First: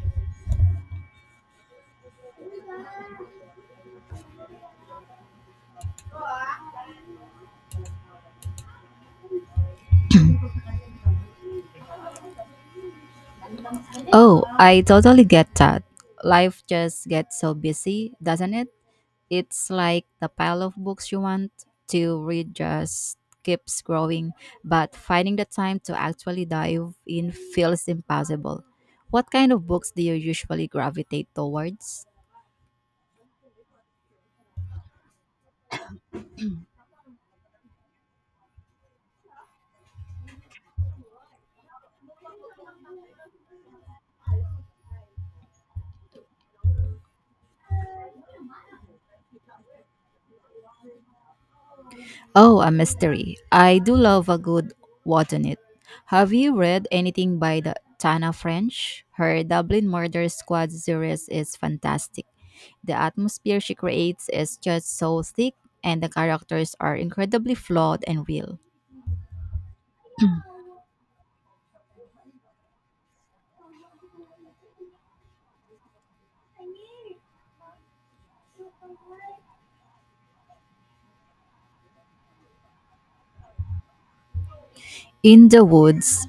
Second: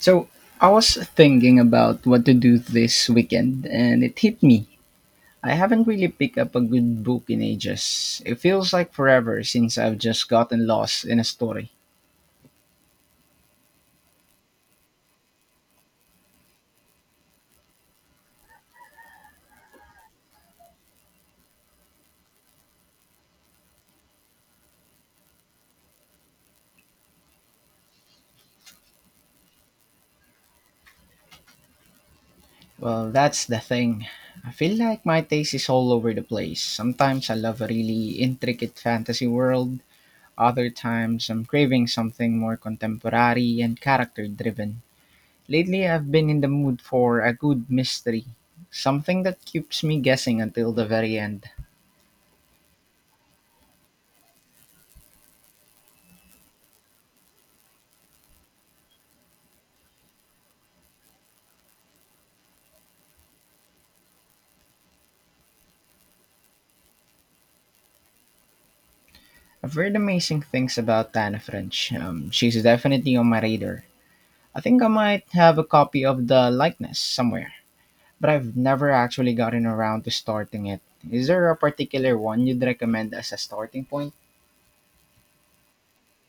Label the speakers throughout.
Speaker 1: So I was thinking about what to do this weekend, and it hit me. I haven't really picked up a good book in ages. It feels like forever since I've just gotten lost in a story.
Speaker 2: Oh, I totally get that. Life just gets so busy, doesn't it? It's like the pile of books you want to read just keeps growing, but finding the time to actually dive in feels impossible. What kind of books do you usually gravitate towards?
Speaker 1: Well, that's the thing. I feel like my taste is all over the place. Sometimes I love a really intricate fantasy world, other times I'm craving something more contemporary and character driven. Lately, I've been in the mood for a good mystery, something that keeps me guessing until the very end.
Speaker 2: Oh, a mystery. I do love a good what on it. Have you read anything by the Tana French? Her Dublin Murder Squad series is fantastic. The atmosphere she creates is just so thick, and the characters are incredibly flawed and real.
Speaker 1: I've heard amazing things about Tana French. She's definitely on my radar. I think I might have a copy of the likeness somewhere, but I've never actually gotten around to starting it. Is there a particular one you'd recommend as a starting point?
Speaker 2: In the Woods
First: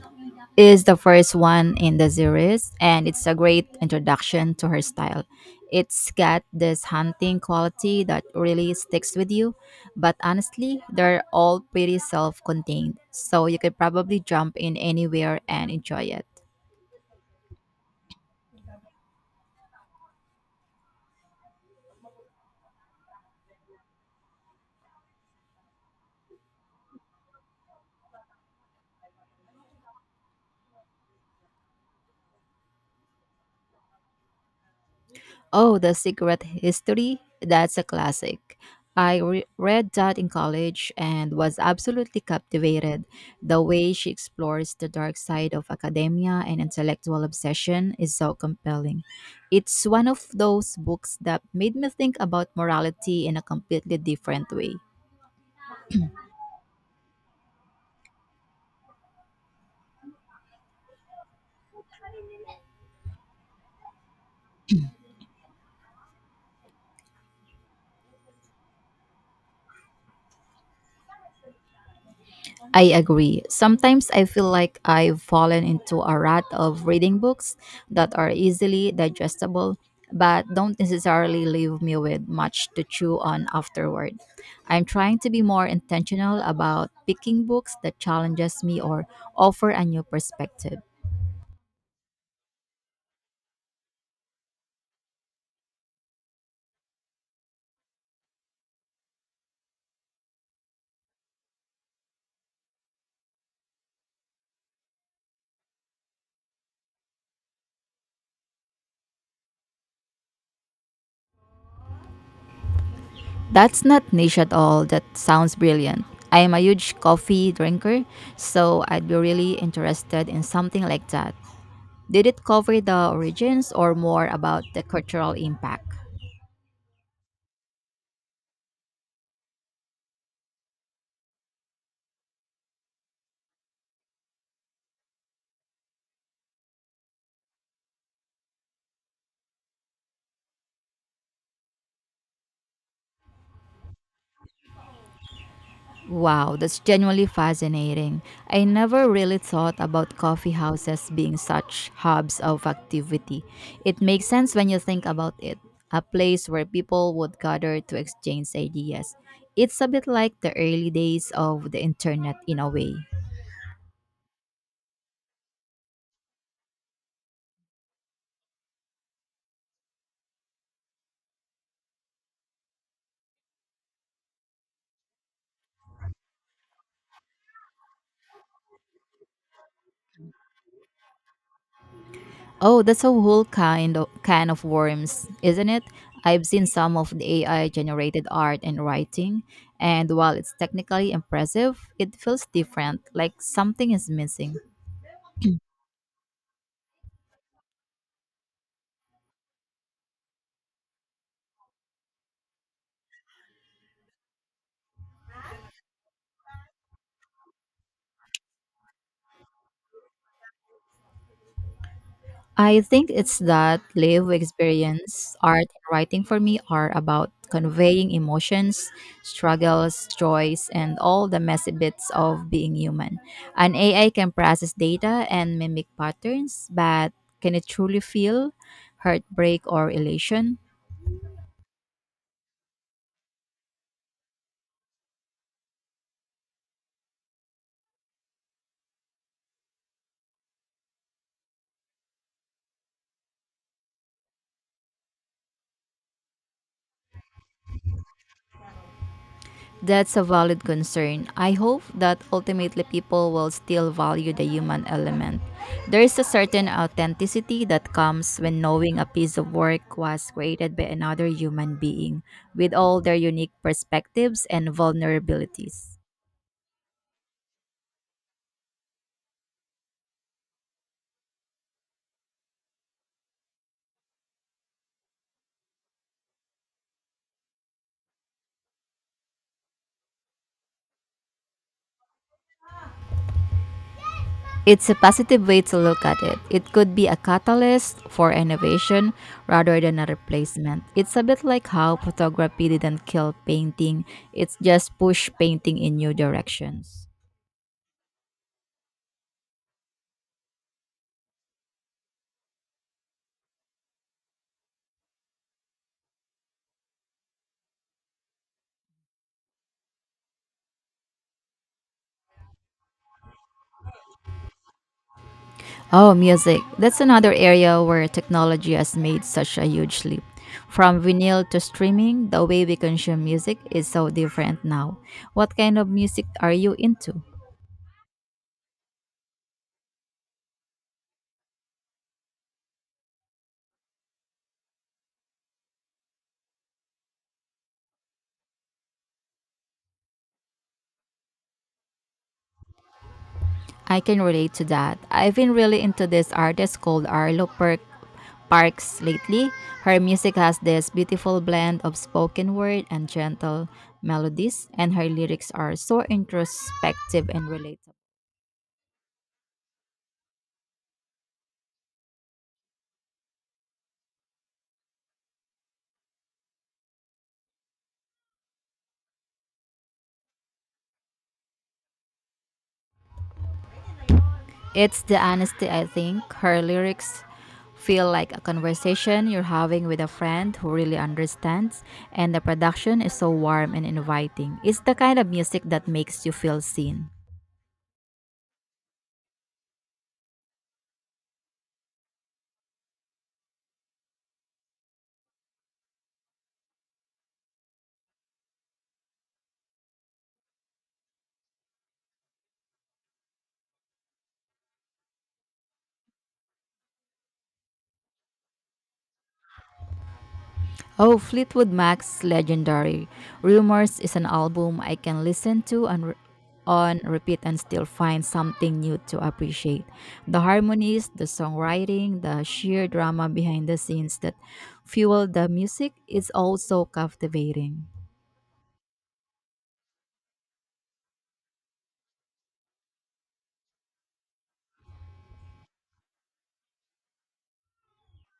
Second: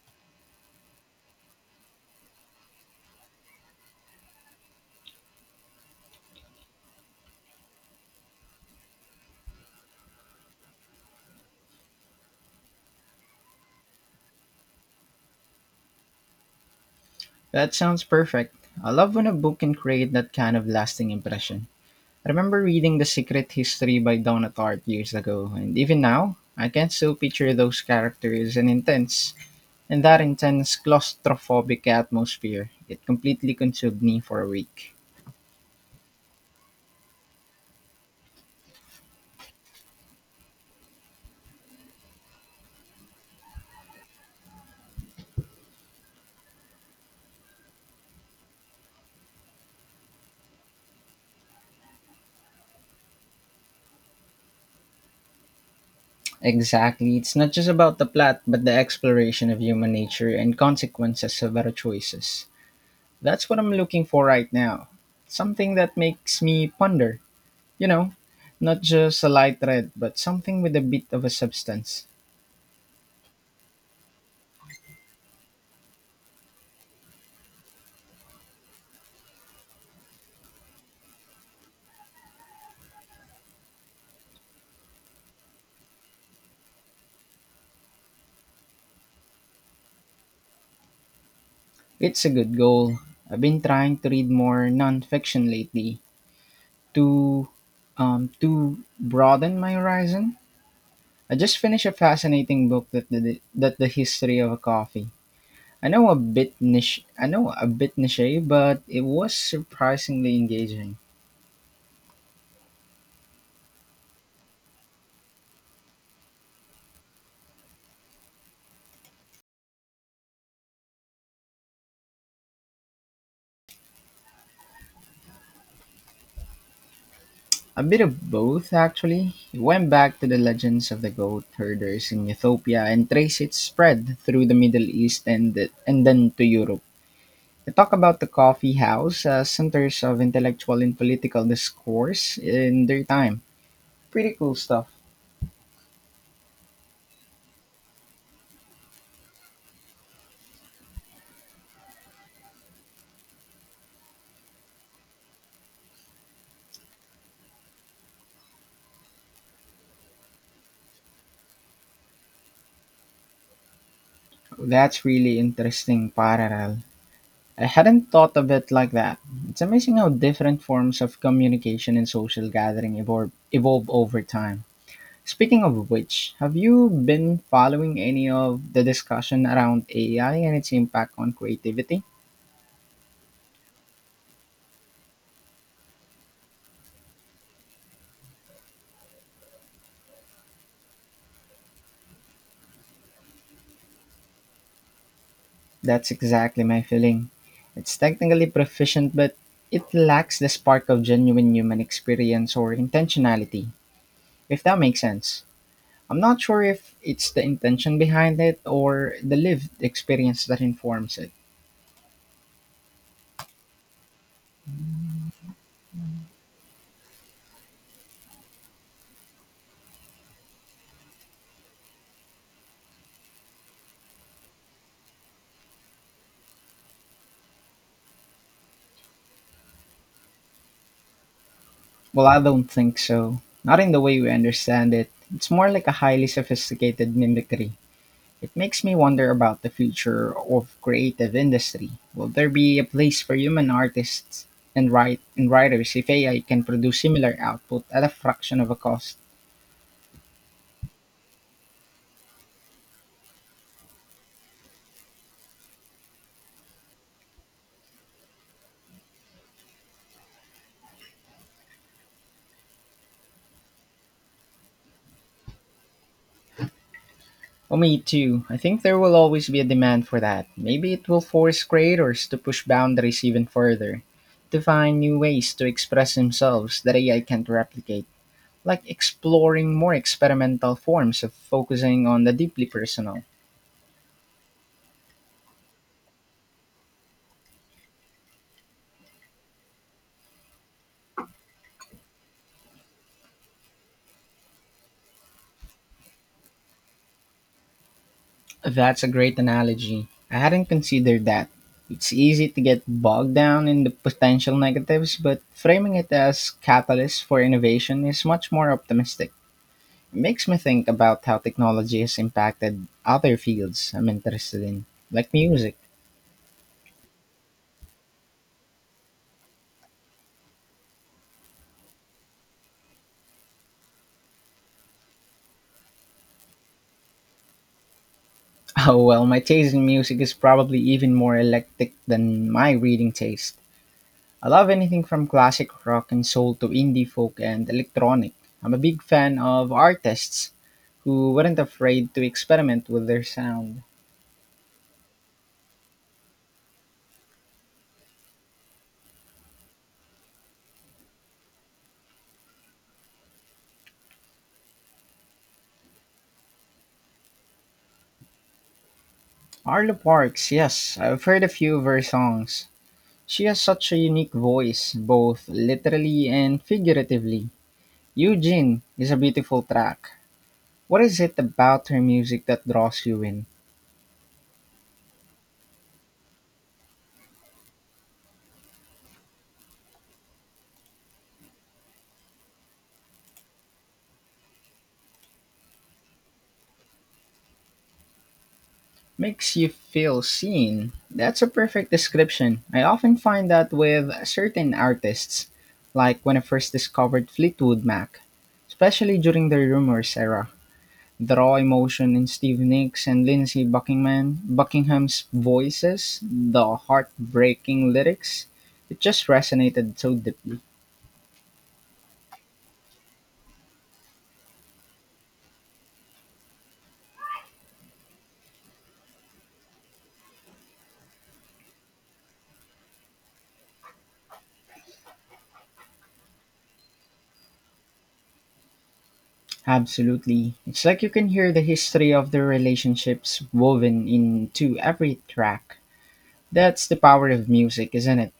Speaker 2: is the first one in the series, and it's a great introduction to her style. It's got this hunting quality that really sticks with you, but honestly, they're all pretty self contained, so you could probably jump in anywhere and enjoy it.
Speaker 1: That sounds perfect. I love when a book can create that kind of lasting impression. I remember reading The Secret History by Donna Tartt years ago, and even now, I can still picture those characters and intents. In that intense claustrophobic atmosphere, it completely consumed me for a week.
Speaker 2: Oh, The Secret History? That's a classic. I read that in college and was absolutely captivated. The way she explores the dark side of academia and intellectual obsession is so compelling. It's one of those books that made me think about morality in a completely different way.
Speaker 1: Exactly. It's not just about the plot, but the exploration of human nature and consequences of our choices. That's what I'm looking for right now. Something that makes me ponder, you know, not just a light read, but something with a bit of a substance.
Speaker 2: I agree. Sometimes I feel like I've fallen into a rut of reading books that are easily digestible but don't necessarily leave me with much to chew on afterward. I'm trying to be more intentional about picking books that challenges me or offer a new perspective.
Speaker 1: It's a good goal. I've been trying to read more nonfiction lately to to broaden my horizon. I just finished a fascinating book that the history of coffee. I know a bit niche, but it was surprisingly engaging.
Speaker 2: That's not niche at all. That sounds brilliant. I am a huge coffee drinker, so I'd be really interested in something like that. Did it cover the origins or more about the cultural impact?
Speaker 1: A bit of both, actually. It went back to the legends of the goat herders in Ethiopia and traced its spread through the Middle East and then to Europe. They talk about the coffee house as centers of intellectual and political discourse in their time. Pretty cool stuff.
Speaker 2: Wow, that's genuinely fascinating. I never really thought about coffee houses being such hubs of activity. It makes sense when you think about it a place where people would gather to exchange ideas. It's a bit like the early days of the internet in a way.
Speaker 1: That's really interesting parallel. I hadn't thought of it like that. It's amazing how different forms of communication and social gathering evolve over time. Speaking of which, have you been following any of the discussion around AI and its impact on creativity?
Speaker 2: Oh, that's a whole kind of can of worms, isn't it? I've seen some of the AI generated art and writing, and while it's technically impressive, it feels different, like something is missing.
Speaker 1: That's exactly my feeling. It's technically proficient, but it lacks the spark of genuine human experience or intentionality, if that makes sense. I'm not sure if it's the intention behind it or the lived experience that informs it.
Speaker 2: I think it's that live experience, art and writing for me are about conveying emotions, struggles, joys, and all the messy bits of being human. An AI can process data and mimic patterns, but can it truly feel heartbreak or elation?
Speaker 1: Well, I don't think so. Not in the way we understand it. It's more like a highly sophisticated mimicry. It makes me wonder about the future of creative industry. Will there be a place for human artists and writers if AI can produce similar output at a fraction of a cost?
Speaker 2: That's a valid concern. I hope that ultimately people will still value the human element. There is a certain authenticity that comes when knowing a piece of work was created by another human being with all their unique perspectives and vulnerabilities.
Speaker 1: Oh, me too. I think there will always be a demand for that. Maybe it will force creators to push boundaries even further, to find new ways to express themselves that AI can't replicate, like exploring more experimental forms of focusing on the deeply personal.
Speaker 2: It's a positive way to look at it. It could be a catalyst for innovation rather than a replacement. It's a bit like how photography didn't kill painting, it's just pushed painting in new directions.
Speaker 1: That's a great analogy. I hadn't considered that. It's easy to get bogged down in the potential negatives, but framing it as catalyst for innovation is much more optimistic. It makes me think about how technology has impacted other fields I'm interested in, like music.
Speaker 2: Oh, music. That's another area where technology has made such a huge leap. From vinyl to streaming, the way we consume music is so different now. What kind of music are you into?
Speaker 1: Oh well, my taste in music is probably even more eclectic than my reading taste. I love anything from classic rock and soul to indie folk and electronic. I'm a big fan of artists who weren't afraid to experiment with their sound.
Speaker 2: I can relate to that. I've been really into this artist called Arlo Parks lately. Her music has this beautiful blend of spoken word and gentle melodies, and her lyrics are so introspective and relatable.
Speaker 1: Arlo Parks, yes, I've heard a few of her songs. She has such a unique voice, both literally and figuratively. Eugene is a beautiful track. What is it about her music that draws you in?
Speaker 2: It's the honesty, I think. Her lyrics feel like a conversation you're having with a friend who really understands, and the production is so warm and inviting. It's the kind of music that makes you feel seen.
Speaker 1: Makes you feel seen. That's a perfect description. I often find that with certain artists, like when I first discovered Fleetwood Mac, especially during the Rumors era. The raw emotion in Steve Nicks and Lindsey Buckingham's voices, the heartbreaking lyrics, it just resonated so deeply.
Speaker 2: Oh, Fleetwood Mac's legendary. Rumors is an album I can listen to and on repeat and still find something new to appreciate. The harmonies, the songwriting, the sheer drama behind the scenes that fuel the music is also captivating.
Speaker 1: Absolutely. It's like you can hear the history of their relationships woven into every track. That's the power of music, isn't it?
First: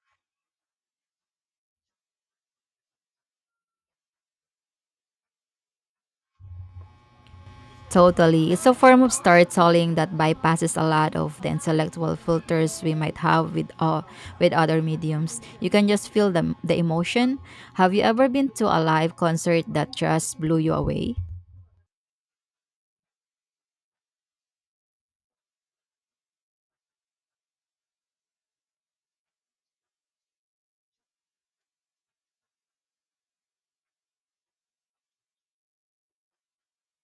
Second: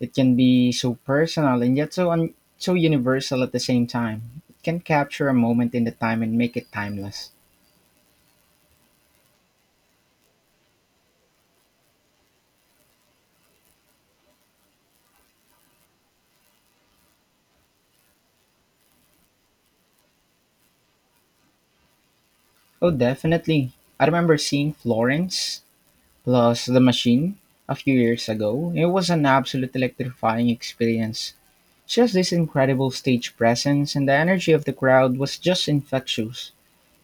Speaker 1: It can be so personal and yet so universal at the same time. It can capture a moment in the time and make it timeless.
Speaker 2: Totally. It's a form of storytelling that bypasses a lot of the intellectual filters we might have with other mediums. You can just feel the emotion. Have you ever been to a live concert that just blew you away?
Speaker 1: Oh, definitely. I remember seeing Florence plus The Machine a few years ago. It was an absolute electrifying experience. She has this incredible stage presence, and the energy of the crowd was just infectious.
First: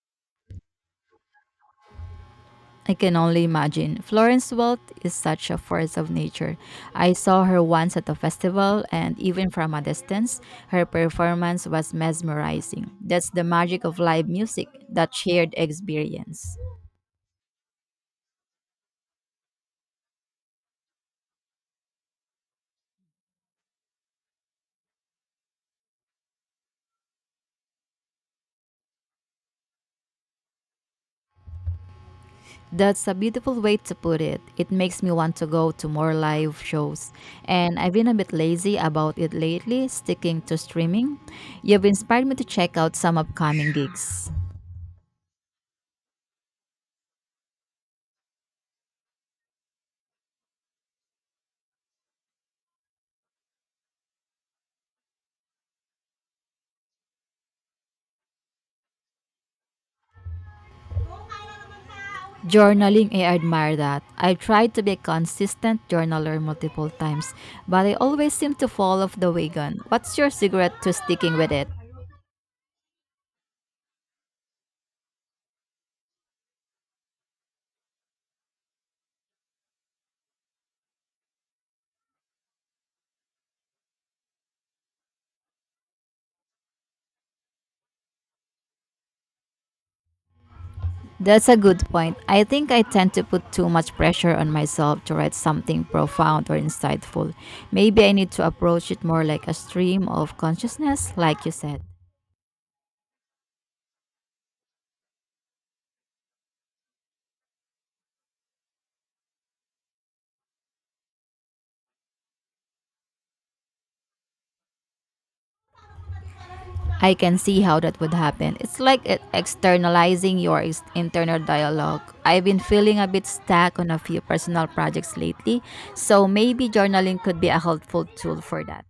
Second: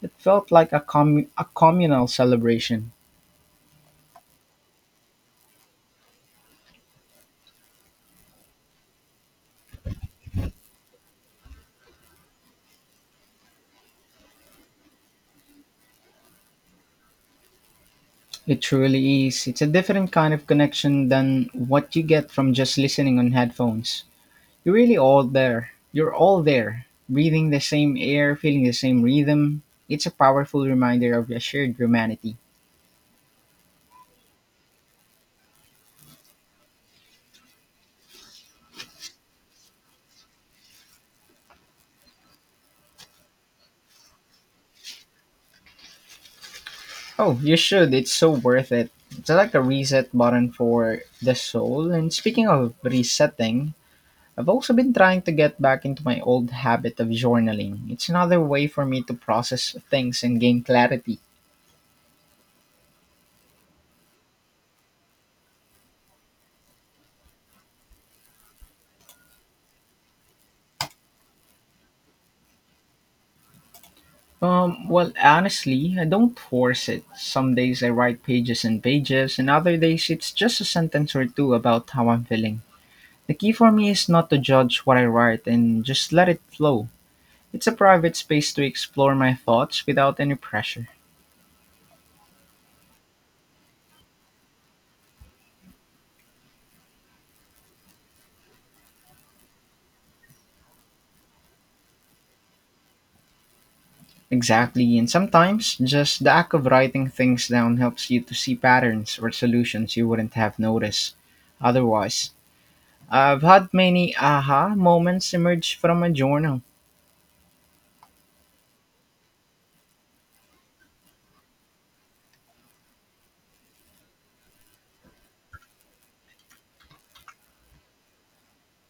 Speaker 1: It felt like a communal celebration.
Speaker 2: I can only imagine. Florence Welch is such a force of nature. I saw her once at a festival, and even from a distance, her performance was mesmerizing. That's the magic of live music, that shared experience.
Speaker 1: It truly is. It's a different kind of connection than what you get from just listening on headphones. You're really all there. You're all there, breathing the same air, feeling the same rhythm. It's a powerful reminder of your shared humanity.
Speaker 2: That's a beautiful way to put it. It makes me want to go to more live shows. And I've been a bit lazy about it lately, sticking to streaming. You've inspired me to check out some upcoming gigs.
Speaker 1: Oh, you should. It's so worth it. It's like a reset button for the soul. And speaking of resetting, I've also been trying to get back into my old habit of journaling. It's another way for me to process things and gain clarity.
Speaker 2: Journaling, I admire that. I've tried to be a consistent journaler multiple times, but I always seem to fall off the wagon. What's your secret to sticking with it?
Speaker 1: Well, honestly, I don't force it. Some days I write pages and pages, and other days it's just a sentence or two about how I'm feeling. The key for me is not to judge what I write and just let it flow. It's a private space to explore my thoughts without any pressure.
Speaker 2: That's a good point. I think I tend to put too much pressure on myself to write something profound or insightful. Maybe I need to approach it more like a stream of consciousness, like you said.
Speaker 1: Exactly, and sometimes just the act of writing things down helps you to see patterns or solutions you wouldn't have noticed otherwise. I've had many aha moments emerge from my journal.
Speaker 2: I can see how that would happen. It's like externalizing your internal dialogue. I've been feeling a bit stuck on a few personal projects lately, so maybe journaling could be a helpful tool for that.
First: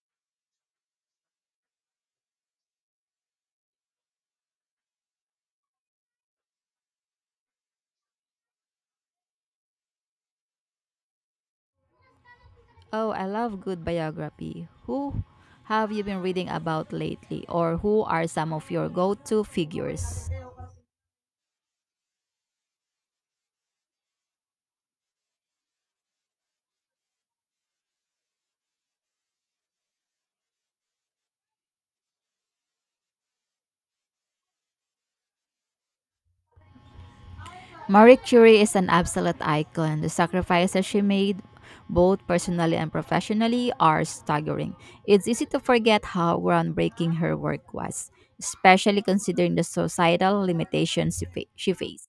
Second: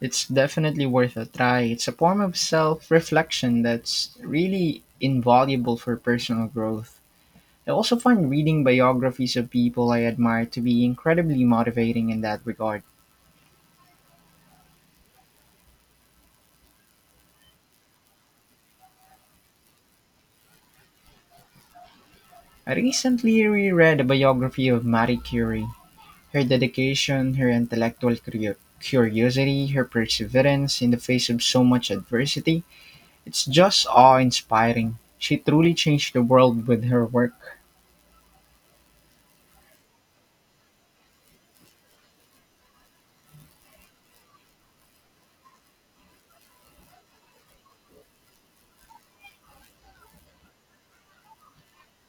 Speaker 1: It's definitely worth a try. It's a form of self reflection that's really invaluable for personal growth. I also find reading biographies of people I admire to be incredibly motivating in that regard.
Speaker 2: Oh, I love good biography. Who have you been reading about lately, or who are some of your go to figures?
Speaker 1: I recently reread a biography of Marie Curie. Her dedication, her intellectual curiosity, her perseverance in the face of so much adversity, it's just awe inspiring. She truly changed the world with her work.
Speaker 2: Marie Curie is an absolute icon. The sacrifices she made, both personally and professionally, are staggering. It's easy to forget how groundbreaking her work was, especially considering the societal limitations she faced.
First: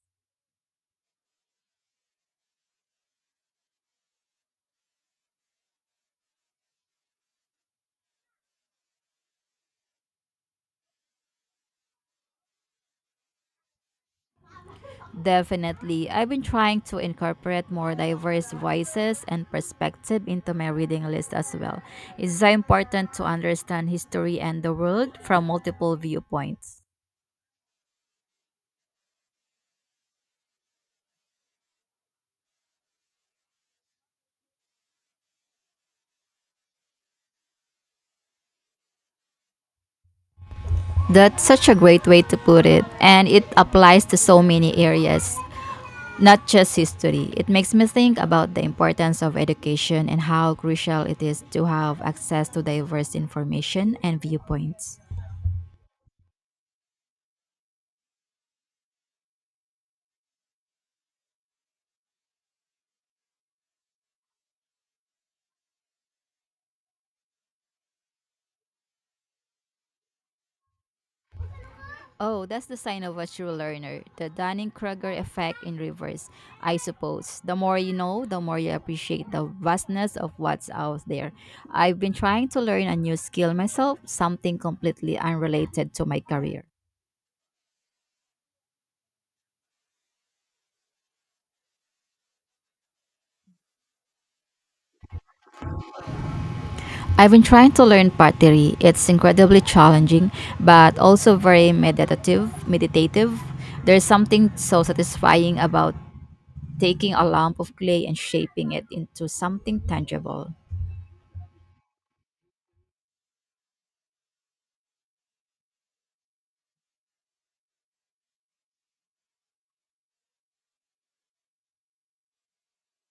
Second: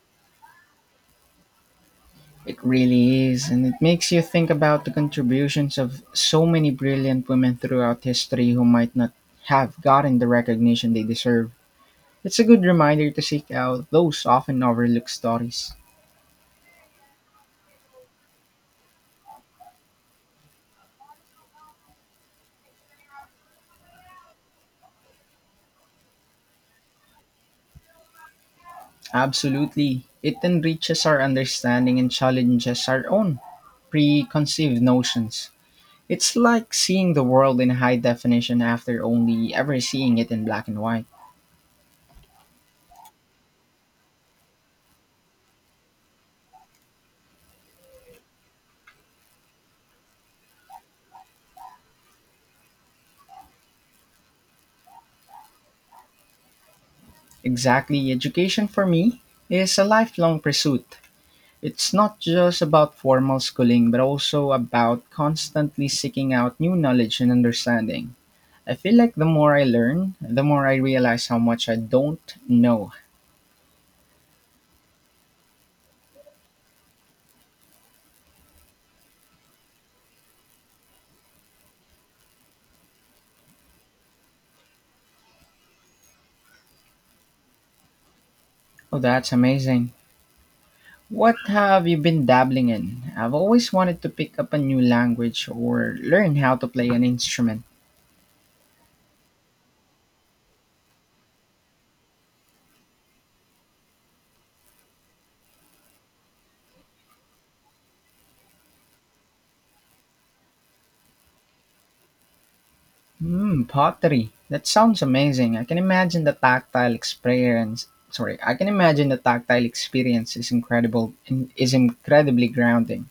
Speaker 1: It really is, and it makes you think about the contributions of so many brilliant women throughout history who might not have gotten the recognition they deserve. It's a good reminder to seek out those often overlooked stories.
Speaker 2: Definitely. I've been trying to incorporate more diverse voices and perspective into my reading list as well. It's so important to understand history and the world from multiple viewpoints.
Speaker 1: Absolutely. It enriches our understanding and challenges our own preconceived notions. It's like seeing the world in high definition after only ever seeing it in black and white.
Speaker 2: That's such a great way to put it, and it applies to so many areas, not just history. It makes me think about the importance of education and how crucial it is to have access to diverse information and viewpoints.
Speaker 1: Exactly, education for me is a lifelong pursuit. It's not just about formal schooling, but also about constantly seeking out new knowledge and understanding. I feel like the more I learn, the more I realize how much I don't
Speaker 2: Oh, that's the
Speaker 1: know.
Speaker 2: sign of a true learner. The Dunning-Kruger effect in reverse, I suppose. The more you know, the more you appreciate the vastness of what's out there. I've been trying to learn a new skill myself, something completely unrelated to my career.
Speaker 1: Oh, that's amazing. What have you been dabbling in? I've always wanted to pick up a new language or learn how to play an
Speaker 2: I've been
Speaker 1: instrument.
Speaker 2: trying to learn pottery. It's incredibly challenging, but also very meditative. There's something so satisfying about taking a lump of clay and shaping it into something tangible.
Speaker 1: Hmm, pottery. That sounds amazing. I can imagine the tactile experience is incredible and is incredibly grounding.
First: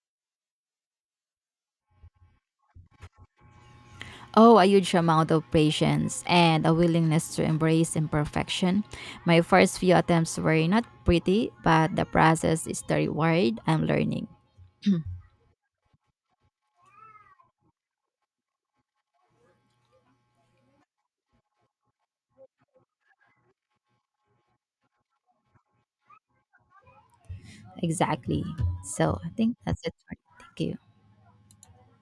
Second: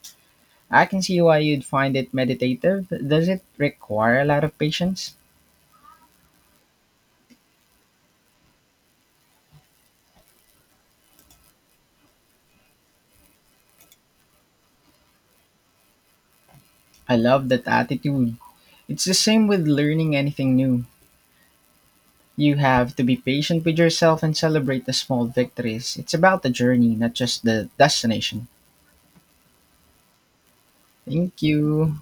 Speaker 1: I can see why you'd find it meditative. Does it require a lot of
Speaker 2: Oh, a huge
Speaker 1: patience?
Speaker 2: amount of patience and a willingness to embrace imperfection. My first few attempts were not pretty, but the process is the reward I'm learning.
Speaker 1: I love that attitude. It's the same with learning anything new. You have to be patient with yourself and celebrate the small victories. It's about the journey, not just the
Speaker 2: Exactly.
Speaker 1: destination.
Speaker 2: So I think that's it for. Thank you.
Speaker 1: Thank you.